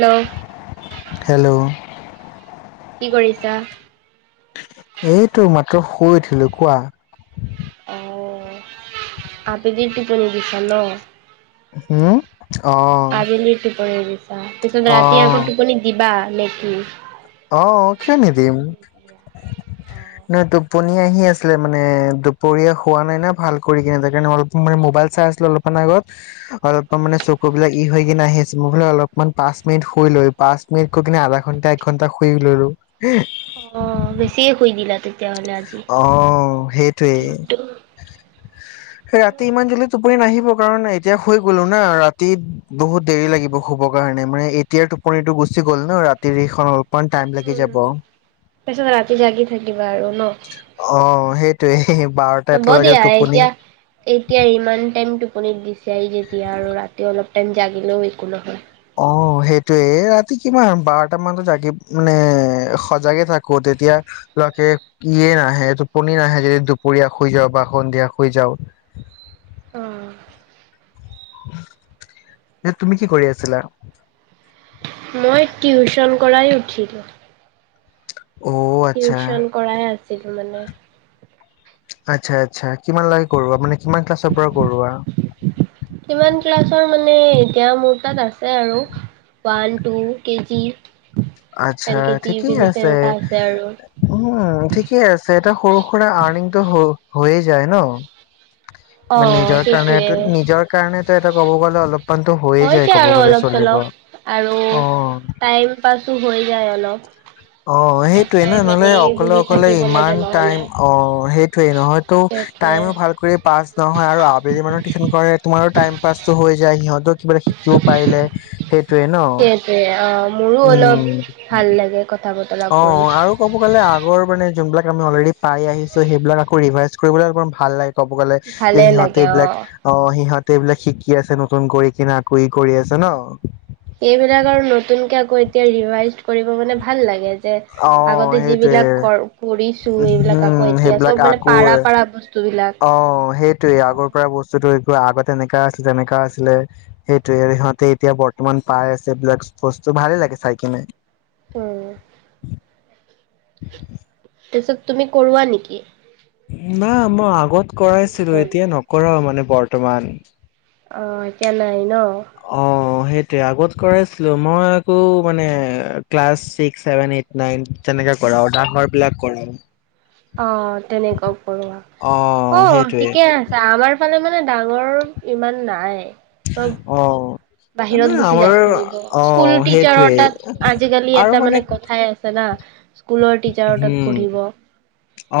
Hello hello কি কৰিছা? এইটো মাত্ৰ শুই উঠিলো কোৱা? অ আবেলিৰ টোপনি দিছা ন। হম। অ কালি লৈ কি কৰিবি। তাৰপিছত অ ৰাতি আকৌ টোপনি দিবা? লেকি? অ কিয় নিদিম ন তুক। টোপনি আহি আছিলে মানে দুপৰীয়া হোৱা নাই না ভাল কৰি কিনে অলপ মানে মোবাইল চাই আছিলে অলপমান আগত অলপমান মানে চকু বিলাক ই হৈ কিনে আহি আছে মই ফালে অলপমান পাঁচ মিনিট শুই লৈ পাঁচ মিনিট কৈ কিনে আধা ঘণ্টা? ঘন্টা শুই ললো? অ বেছিয়ে শুই দিলা তু। অ সেইটোৱেই দিনটো। স ৰাতি ইমান যদি টোপনি নাহিব। কাৰণ এতিয়া শুই গ'লো না ৰাতি বহুত দেৰি লাগিব শুব কাৰণে মানে এতিয়াৰ টোপনিটো গুচি গ'ল ন ৰাতিৰ সখন অল। উ তাৰপিছত ৰাতি জাগি থাকিবা আৰু ন। অ সেইটো? তে। হ'ব দিয়া এতিয়া এতিয়া ইমান টাইম। টুপনিত বিচাৰি যেতিয়া আৰু ৰাতি অলপ টাইম জাগিলেও একো নহয়? অ সেইটোয়ে ৰাতি কিমান বাৰটাামান জাগি মানে সজাগে থাকো তেতিয়া লকে ইয়ে নাহে এইটো পনী নাহে যদি দুপৰীয়া শুই যাও বা সন্ধিয়া শুই যাও? অ। যে তুমি কি কৰি আছিলা? মই টিউচন কৰাই উঠিলোঁ? অ' আচ্ছা টিউচন কৰাই আছো? আছিলো মানে। আচ্ছা আচ্ছা কিমান লে কৰা মানে কিমান ক্লাছৰ পৰা কৰোৱা? কিমান ক্লাছৰ মানে এতিয়া মোৰ তাত আছে আৰু ওৱান টু কেজি? এল আচছা কেজি ইউ ঠিকেই কেজি আছে তেনেকুৱা আৰু উম ঠিকেই আছে এতি সৰু সুৰা আৰ্নিংটো হৈয়েই? যায় ন। মানে নিজৰ কাৰণেটো সেইটোৱে নিজৰ কাৰণেটো এটা ক'ব গ'লে অলপমান? হৈ য আৰু অলপ চলপ আৰু অ', টাইম পাছো হৈ যায় অলপ। অ সেইটোৱে ন টাইম নহ'লে এনেই অকলে বহি অকলে থাকিব ইমান লাগে টাইম নহ'লে অ সেইটোয়ে নহয় তো সেইটোৱে টাইমো ভাল কৰি পাছ নহয় আৰু আবেলি মানে টিউচন কৰে তোমাৰো টাইম পাছো হৈ যায় সিহঁতো? কিবা এটা শিকিব পাৰিলে সেই। সেইটোয়ে অ মোৰো অলপ উম। ভাল লাগে কথা বতৰা অ কৰি আৰু ক'ব গ'লে আগৰ মানে কুম্ভকৰ্ণ অলৰেডি পাইয়ে আহিছে সেইবিলাক আকৌ ৰিভাইজ ফুৰিবলৈ একদম ভাল লাগে ক'ব গ'লে যে ভালে সিহঁতে লাগে এইবিলাক অ সিহঁত সেবিলাক শিকি আছে নতুন কৈ কৰি কিনে আক কৰি আছে ন এইবিলাক আৰু নতুনকে আকৌ এতিয়া ৰিভাইজ কৰিব মানে ভাল লাগে অ আগতে সেইটোৱে যিবিলাক কৰিছো এইবিলাক উম আকৌ এতিয়া চব সেইবিলাক মানে আকৌ পাৰা পাৰা বস্তু বিলাক অ সেইটোৱেই আগৰ পৰা বস্তুতটো ত আগতে এনেকা আছিলে তেনেকা আছিলে সেইটো সিহঁতে এতিয়া বৰ্তমান পাই আছে এই বিলাক বস্তু ভালেই লাগে চাই কিনে অ তাৰপিছত তুমি কৰোৱা নেকি নাই মই আগত কৰাইছিলো টিউচন? এতিয়া নকৰাও মানে বৰ্তমান অ এতিয়া নাই ন অ সেটোৱে আগত কৰাইছিলো মই আকৌ মানে class six seven eight nine তেনেকে কৰাও আৰু ডাঙৰ বিলাক কৰাও অ তেনেকুৱা কৰা অ ঠিকে আছে আমাৰ ফালে মানে ডাঙৰ ইমান নাই চব অ', মানে বাহিৰত গুচি আমাৰ যাই ফুৰিব স্কুল অ', টিছাৰৰ সেইটোৱে তাত আজিকালি এটা মানে কথাই আছে [unintelligible] [unintelligible] টিচাৰৰ তাত উম পঢ়িব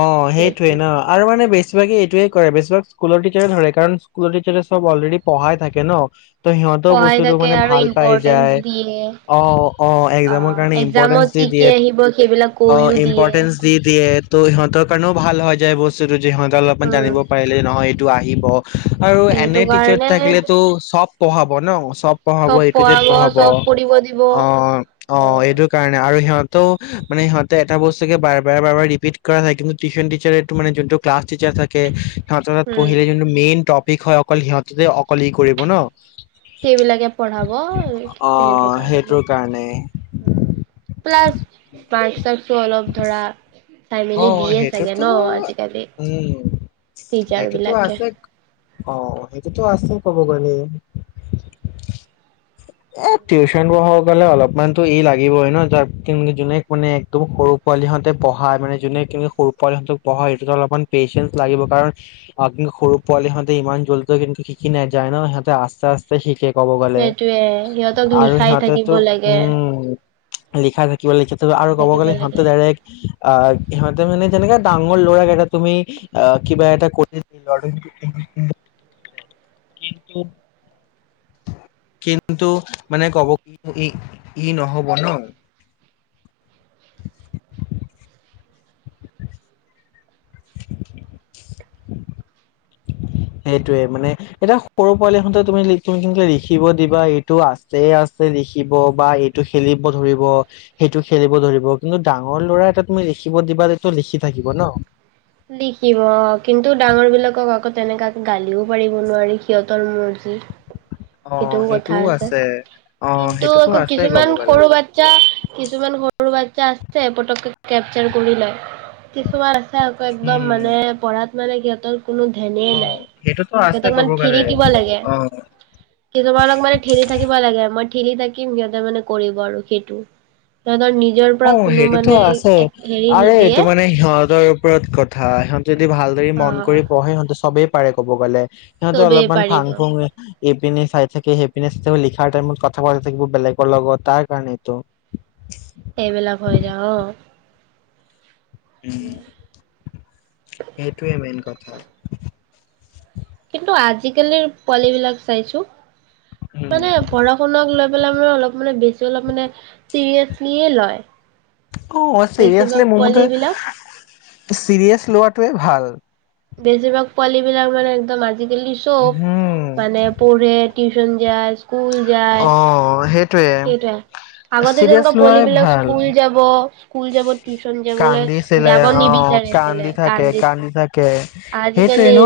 অ সেইটোৱে সেইটো। ন আৰু মানে বেছি বেছিভাগে এইটোৱে কৰে বেছিভাগ স্কুলৰ টিছাৰে ধৰে কাৰণ স্কুলৰ টিছাৰে চব অলৰেডি পঢ়াই থাকে ন ত সিহঁতেও পঢ়াই বস্তুটো থাকে মানে আৰু ভাল পাই ইম্পৰ্টেঞ্চ যায় দিয়ে। অ অ একজামৰ অ' কাৰণে ইম্পৰটেন্ট এক্জামত দি কি কি দিয়ে আহিব সেইবিলাক অ কৈও দিয়ে। ইম্পৰ্টেন্স দি দিয়ে তো ইহঁতৰ কাৰণেও ভাল হয় হৈ যায় বস্তুটো সিহঁতৰ অলপ উম, জানিব পাৰিলে নহয় টো আহিব আৰু সেইটো এনে টিছাৰ কাৰণে থাকিলেতো চব পঢ়াব ন চব পঢ়াব এ টো যেত পঢ়াব অ চব পঢ়িব দিব। অ উম, এইটোৰ কাৰণে আৰু সিহঁত তো মানে এটা বস্তু কে বাৰ বাৰে বাৰ বাৰ ৰিপিট কৰা হয় কিন্তু টিউশন টিচাৰ মান যোনটো ক্লাছ টিচাৰ থাকে হঠাৎ উম, পঢিলে যোনটো মেইন টপ বিষয় অকল সিহঁতেতে অকল ই কৰিব ন! সেইবিলাকে পঢ়াব অ সেইটো কাৰণে সেইটোৰ কাৰণে প্লাচ চছো অলপ ধৰা চাই অ মেলি দিয়ে চাগে সেইটোতো ন আজিকালি উম টিচাৰ সেইটোতো বিলাকে । আছে অ সেইটোতো আছে কব গলে এ টিউচন পঢ়াব গলে অলপমানতো ই লাগিবই ন যোনে মানে একদম সৰু পোৱালী হহঁতে পঢ়াই মানে যোনে কিন্তু সৰু পোৱাল সহঁতক পঢ়া সটোত অলপমান পেচেন্ঞ্চ লাগিব কাৰণ কিন্তু সৰু পোৱালি সহঁতে ইমান জ্বল কিন্তু শিকি নাযায় ন সিহঁতে আস্তে আস্তে শিকে । সেইটোয়ে সিহঁতক লিখাই থাকিব সিহঁতেতো লাগে উম লিখা দেখা কি লিখাই আৰু ক'ব থাকিব গলে সিহঁতে লাগে। ডাইৰেক্ আহ মানে যেনেকে ডাঙৰ ল'ৰাক এটা তুমি, আহ কিবা এটা কৰি কি কিন্তু মানে কব কি ই ই নহব ন [unintelligible] সেইটোয়ে মানে এটা সৰু পোৱালি হতে তুমি তুমি লিখিম কে লিখিব দিবা এইটো আছে আছে লিখিব বা এইটো খেলিব ধৰিব সেইটো খেলিব ধৰিব কিন্তু ডাঙৰ ল'ৰা এটা তুমি লিখিব দিবা এইটো লিখি থাকিব ন । লিখিব কিন্তু ডাঙৰ বিলাকক আকৌ তেনেকাক গালিও পাৰিব নোৱাৰি সিহঁতৰ মৰ্জি । সেইটোও কথা আছে অ', কিন্তু সেইটোতো আকৌ আছে ক'ব কিছুমান গ'লে সৰু বাচ্ছা কিছুমান সৰু বাচ্ছা আছে পতককে কেপচাৰ কৰি লয় । কিছুমান আছে আকৌ একদম উম, মানে পঢ়াত মানে সিহঁতৰ কোনো অ ধ্যানেই নাই। সেইটোতো আছে সিহঁতক কব মানে ঠেলি গলে অ তোমালোক মানে ঠেলি থাকিব লাগে মই ঠেলি থাকিম সিহঁতে মানে কৰিব আৰু সেইটো । অ সেইটোতো আছে হেৰি আৰে নিদিয়ে এইটো মানে সিহঁতৰ ওপৰত কথা । হিহঁত যদি ভালদৰি অ মন কৰি পঢ়ে সিহঁতে সবেই, পাৰে ক'ব গ'লে সিহঁতে চবেই অলপমান ভাং পাৰিব। ফুং ইপিনে চাই থাকে সেইপিনে চাই থাক লিখাৰ টাইমত কথা পাতি থাকিব বেলেগৰ লগত তাৰ কাৰণতো এইবিলাক হৈ যা অ । উম সেইটোৱে মেইন কথা [inaudible] কিন্তু আজিকালিৰ পোৱালিবিলাক চাইছো, উম। মানে পঢ়া শুনাক বিলাক মানে অলপ মানে বেছি অলপ মানে চিৰিয়াচলিয়ে লয় । অ অ চিৰিয়াচলি মোৰ মতে বিলাক চিৰিয়েছ লোৱাটোৱে ভাল বেছিভাগ পালিবিলাক মানে একদম আজি ইংলিছপ উম, মানে পঢ়ে টিউচন ন যছ [unintelligible] স্কুল যায় অ', সেইটোৱে। সেইটোৱেই আগতে চিৰিয়াছ যেনেকুৱা লোৱাই পোৱবিলাক ভাল। স্কুল যাব স্কুল যাব টিউচন যাবলে কান্দিছিলে যাব নিবিচাৰিছিলে কান্দিছিলে কে সেইটোৱে ন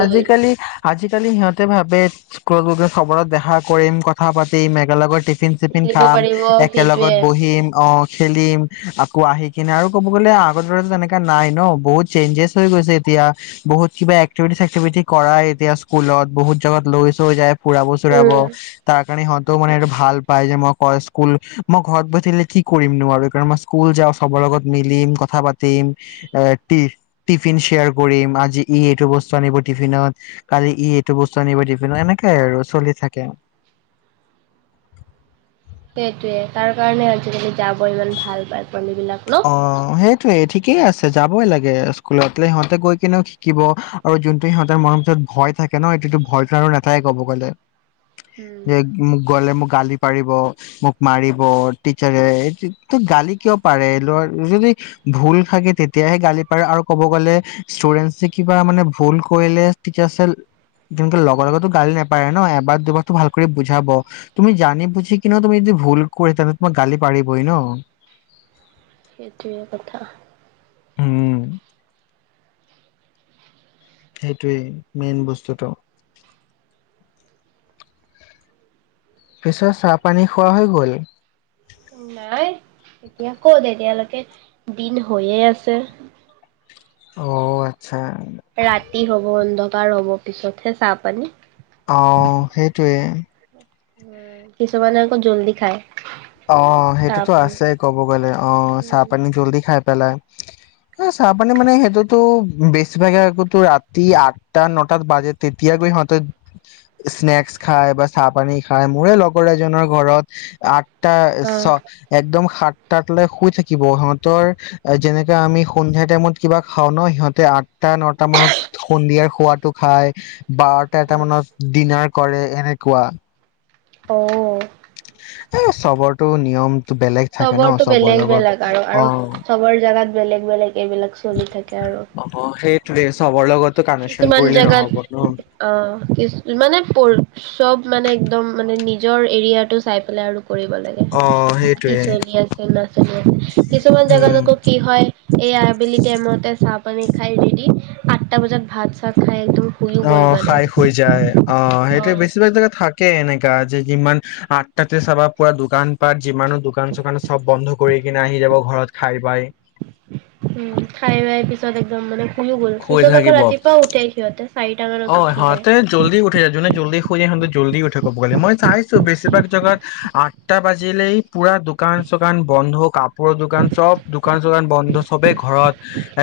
গ'ল আজিকালি আজিকালি সিহঁতে ভাবে স্কুলত সবত দেখা কৰিম কথা পাতিম একেলগৰ তিফিন চিফিন খেলিব খাম পাৰিব সেইটোৱে একেলগত বহিম অ খেলিম আকৌ আহি কিনে আৰু ক'ব গ'লে আগৰ দৰে তেনেককাা নাই ন বহুত চেঞ্জেছ হৈ গৈছে এতিয়া বহুত কিবা এক্টিভিটি চ্টিভিটি কৰাই এতিয়া স্কুলত বহুত জগাত লৈ চৈ যায় ফুৰাব চুৰাব উম তাৰ কাৰণে সিঁহত তোকমানে ভাল পায় যে মই ক স্কুল মই ঘৰত বহি থাকিলে কৰিম নো বাৰ এইকাৰণ মই স্কুল যাওঁ সবৰ লগত মিলিম কথা পাতিম এ টিফিন শ্বেয়াৰ কৰিম আজি ই এইটো বস্তু আনিব টিফিনত কালি ই এইটো বস্তু আনিব টিফিনত এনেকাই আৰু চলি থাকে সেটোয়ে তাৰ কাৰণে আজিকালি যাব ইমান ভাল পাই অ সেইটয়ে ঠিক কি আছে যাবই লাগে স্কুলত সিহঁতে গৈ কেনেও শিকিব আৰু যোনটো সিহঁতৰ মনত যে ভয় থাকে ন সেটোতো ভয় খাই আৰু নাথাকে কব গলে উম। যে মোক গলে মোক গালি পাৰিব মোক মাৰিব টিচাৰে হেটোট গালি কিয় পাৰে যদি ভুল থাকে তেতিয়াহে গালি পাৰে আৰু ক'ব গ'লে ষ্টুডেন্ট কিবা মানে ভুল কৰিলে টিচাৰ চেল তেনে লগৰ লগতো গালি নাপাৰে ন এবাৰ দুবাৰতো ভাল কৰি বুজাব তুমি জানি বুজি কিনিও তুমি য ভুল কৰি তেনে তোমাক গালি পাৰিবই ন সেইটোৱে কথা উম সেইটোৱেই মেইন বস্তুটো পিছে চাহপানী খোৱা হৈ গ'ল নাই এতিয়া ক'ত এতিয়ালৈকে দিন হৈয়ে আছে অ আচ্ছা ৰাতি হব অন্ধকাৰ হ'ব পিছতহে চাহ পানী আউ সেইটোৱে উ কিছুমানে আকৌ জল্দি খায় অ সেইটোতো চাহপানী। আছে ক'ব গ'লে অ চাহ পানী জল্দি খাই পেলাই হে চাহ পানী মানে সেইটোতো বেছিভাগে আগোটো ৰাতি আঠটা নটাত বাজে তেতিয়াগৈ সিহঁতে স্নেক্স খায় বা চাহ পানী খাই মোৰে লগৰ এজনৰ ঘৰত আ টা চ অহ একদম স তাত লৈ শুই থাকিব সিহঁতৰ যেনেকা আমি সন্ধিয়া টাইমত কিবা খাও ন সিহঁতে আঠটা নটা মানত সন্ধিয়াৰ খোৱটো খায় বাৰটা এটা মানত ডিনাৰ কৰে এনেকুৱা অ অ এ চবৰতটো নিয়ম চবৰটো বেলেগ বেলেগ আৰু আৰু অ চবৰ জোগাত বেলেগ বেলেগ এইবিলাক চলি থাকে আৰু অ সেইটোৱে চবৰ লগতো কানেকচন কিছুমান কৰিলে নহব জেগাত ন। অ কি মানে চব মানে একদম মানে নি নিজৰ এৰিয়াটো চাই পেলাই আৰু কৰিব লাগে অ কি সেইটোৱে চলি আছে নাজানো হয় [unintelligible] কিছুমান জাগাত উম আক কি হয়? এই আবেলি টাইমতে চাহ পানী খাই ৰেদি আঠটা বজাত ভাত চাত খাই একদম শুইও অ গ'ল মানে। খাই হৈ যায় অ সেইটো অ'। বেছিভাগ জেগা থাকে এনেকে যে কিমান আঠটাতে চাবা পুৰা দোকান পাত যিমানো দোকান চোকান চব বন্ধ কৰি কিনে আহি যাব ঘৰত খাই পাই উম খাই বাই পিছত একদম মানে শুইও গ'ল শুই পিছত আকৌ থাকিব। ৰাতিপুৱা উঠাইছে সিহঁতে । অ সিহঁতে জল্দি উঠি যুনে জল্দি শুই যায় সিহঁতে জল্দি উঠে। ক'ব গলে মই চাইছো বেছিভাগ জেগাত আঠটা বাজিলেই পুৰা দোকান চোকান বন্ধ কাপোৰৰ দোকান চব দোকান চোকান বন্ধ চবেই ঘৰত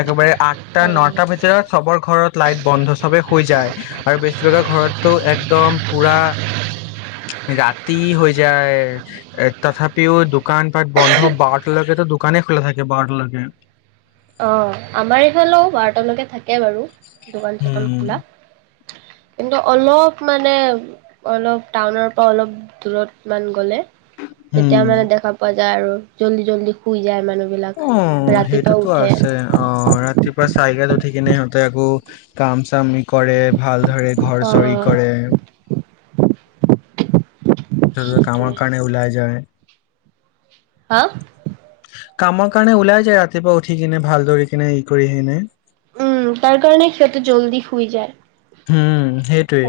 একেবাৰে আঠটা ন অ'। টা ভিতৰত চবৰ ঘৰত লাইট বন্ধ চবে যায় আৰু বেছিভাগ ঘৰতো একদম পুৰা [unintelligible] ৰাতি হৈ যায় এ তথাপিও দোকান পাট বন্ধ বাৰটালৈকেতো দোকানেই খোলা থাকে বাৰটালৈকে অ আমাৰ ইফালেও বাৰটালৈকে থাকে বাৰু দোকান চোকান হম খোলা কিন্তু অলপ মানে অলপ টাউনৰ পৰা অলপ দূৰত মান গ'লে তেতিয়া হম মানে দেখা পোৱা যায় আৰু জল্দি জল্দি শুই যায় মানুহ বিলাক অ', ৰাতিপুৱা সেইটোতো উ আছে অ ৰাতি ৰাতিপুৱা চাৰিটাত উঠি কিনে সিহঁতে আকৌ কাম চাম কৰে ভালদৰে ঘৰ চৰি কৰে। উ [unintelligible] তাৰপাছত কামৰ সেইটোৱে। কাৰণে ওলাই যায়। হা কামৰ কাৰণে ওলাই যায়, ৰাতিপুৱা উঠি কিনে ভাল ধৰি কিনে ই কৰি সিনে উম তাৰ কাৰণে সিহঁতে জল্দি শুই যায়। হম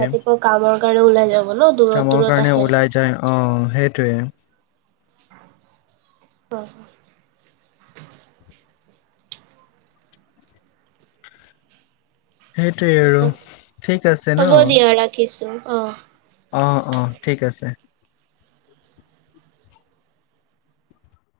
ৰাতিপুৱা কাম কৰি ওলাই যাম। কামৰ কাৰণে ওলাই যায়, অহ সেইটোৱে অহ সেইটোৱে আৰু। পিছত, ঠিক আছে ন হ'ব দিয়া ৰাখিছো। অ অ, অ ঠিক আছে।